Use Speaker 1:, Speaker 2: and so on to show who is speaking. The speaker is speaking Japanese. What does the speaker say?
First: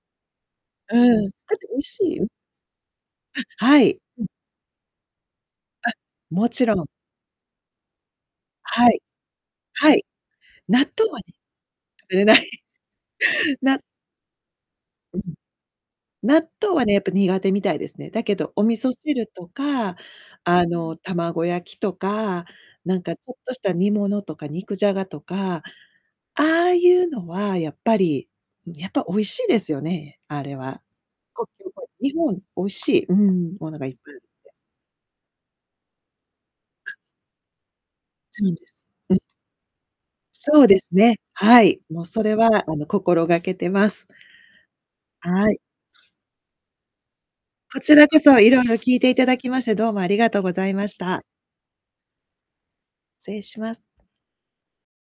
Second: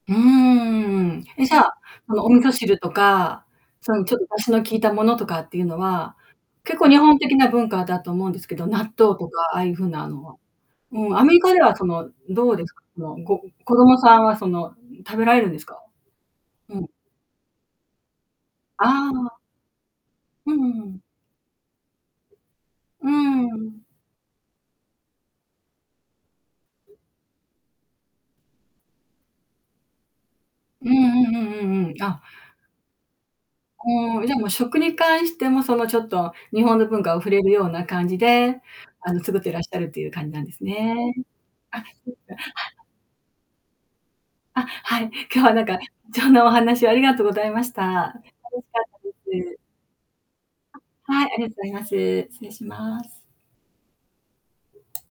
Speaker 1: うー
Speaker 2: う
Speaker 1: ん。
Speaker 2: ん、だ
Speaker 1: え、じ
Speaker 2: っ
Speaker 1: ゃ、
Speaker 2: て美
Speaker 1: あ
Speaker 2: 味しい
Speaker 1: の、
Speaker 2: よ。
Speaker 1: お味噌汁とか、
Speaker 2: あ、は
Speaker 1: そ
Speaker 2: い。
Speaker 1: の、ちょっ
Speaker 2: う
Speaker 1: と
Speaker 2: ん。
Speaker 1: 出汁の効いたものとかっていうの
Speaker 2: あ、
Speaker 1: は、
Speaker 2: もちろ
Speaker 1: 結
Speaker 2: ん。
Speaker 1: 構日本的な文化だと思うんですけど、納
Speaker 2: は
Speaker 1: 豆
Speaker 2: い。
Speaker 1: とかああいう風
Speaker 2: はい。
Speaker 1: なのは
Speaker 2: 納豆
Speaker 1: うん、
Speaker 2: は
Speaker 1: ア
Speaker 2: ね、
Speaker 1: メリカではその、
Speaker 2: 食べれな
Speaker 1: どう
Speaker 2: い。
Speaker 1: ですか？その、ご子
Speaker 2: な
Speaker 1: 供さんはその、食
Speaker 2: うん。
Speaker 1: べられるんですか？
Speaker 2: 納豆
Speaker 1: う
Speaker 2: は
Speaker 1: ん。
Speaker 2: ね、やっぱ苦手みたいですね。だけど、お味
Speaker 1: あ
Speaker 2: 噌汁
Speaker 1: あ。
Speaker 2: とか、
Speaker 1: う
Speaker 2: あの、
Speaker 1: ん。
Speaker 2: 卵焼きとか、なん
Speaker 1: うー
Speaker 2: かちょっとした
Speaker 1: ん。
Speaker 2: 煮物とか肉じゃがとか、ああい
Speaker 1: うん。
Speaker 2: うのはやっぱり、やっぱ美味しいですよね、あれは。
Speaker 1: うんうん
Speaker 2: こっ
Speaker 1: うん
Speaker 2: ち
Speaker 1: う
Speaker 2: ほえ。
Speaker 1: んうん。
Speaker 2: 日
Speaker 1: あ。
Speaker 2: 本美味しい、うん、ものがい
Speaker 1: こん、じゃ、もう
Speaker 2: [unintelligible]
Speaker 1: 食に関してもその、ちょっと日本の
Speaker 2: あ。
Speaker 1: 文化を触れるような感じ
Speaker 2: そう
Speaker 1: で、
Speaker 2: です。う
Speaker 1: あ
Speaker 2: ん。
Speaker 1: の、作ってらっしゃるっていう感じなんで
Speaker 2: そ
Speaker 1: す
Speaker 2: うです
Speaker 1: ね。
Speaker 2: ね、はい、
Speaker 1: あ。
Speaker 2: もうそれはあ
Speaker 1: [unintelligible]
Speaker 2: の、心がけてます。
Speaker 1: あ、はい。今日
Speaker 2: は
Speaker 1: は
Speaker 2: い。
Speaker 1: なんか、貴重なお話をありがとうございまし
Speaker 2: こちら
Speaker 1: た。楽
Speaker 2: こそ、い
Speaker 1: し
Speaker 2: ろいろ
Speaker 1: かっ
Speaker 2: 聞いていた
Speaker 1: た
Speaker 2: だ
Speaker 1: で
Speaker 2: き
Speaker 1: す。
Speaker 2: まして、どうもありがとうござい
Speaker 1: あ、
Speaker 2: ました。
Speaker 1: はい、ありがとうざいます。失礼します。
Speaker 2: せいします。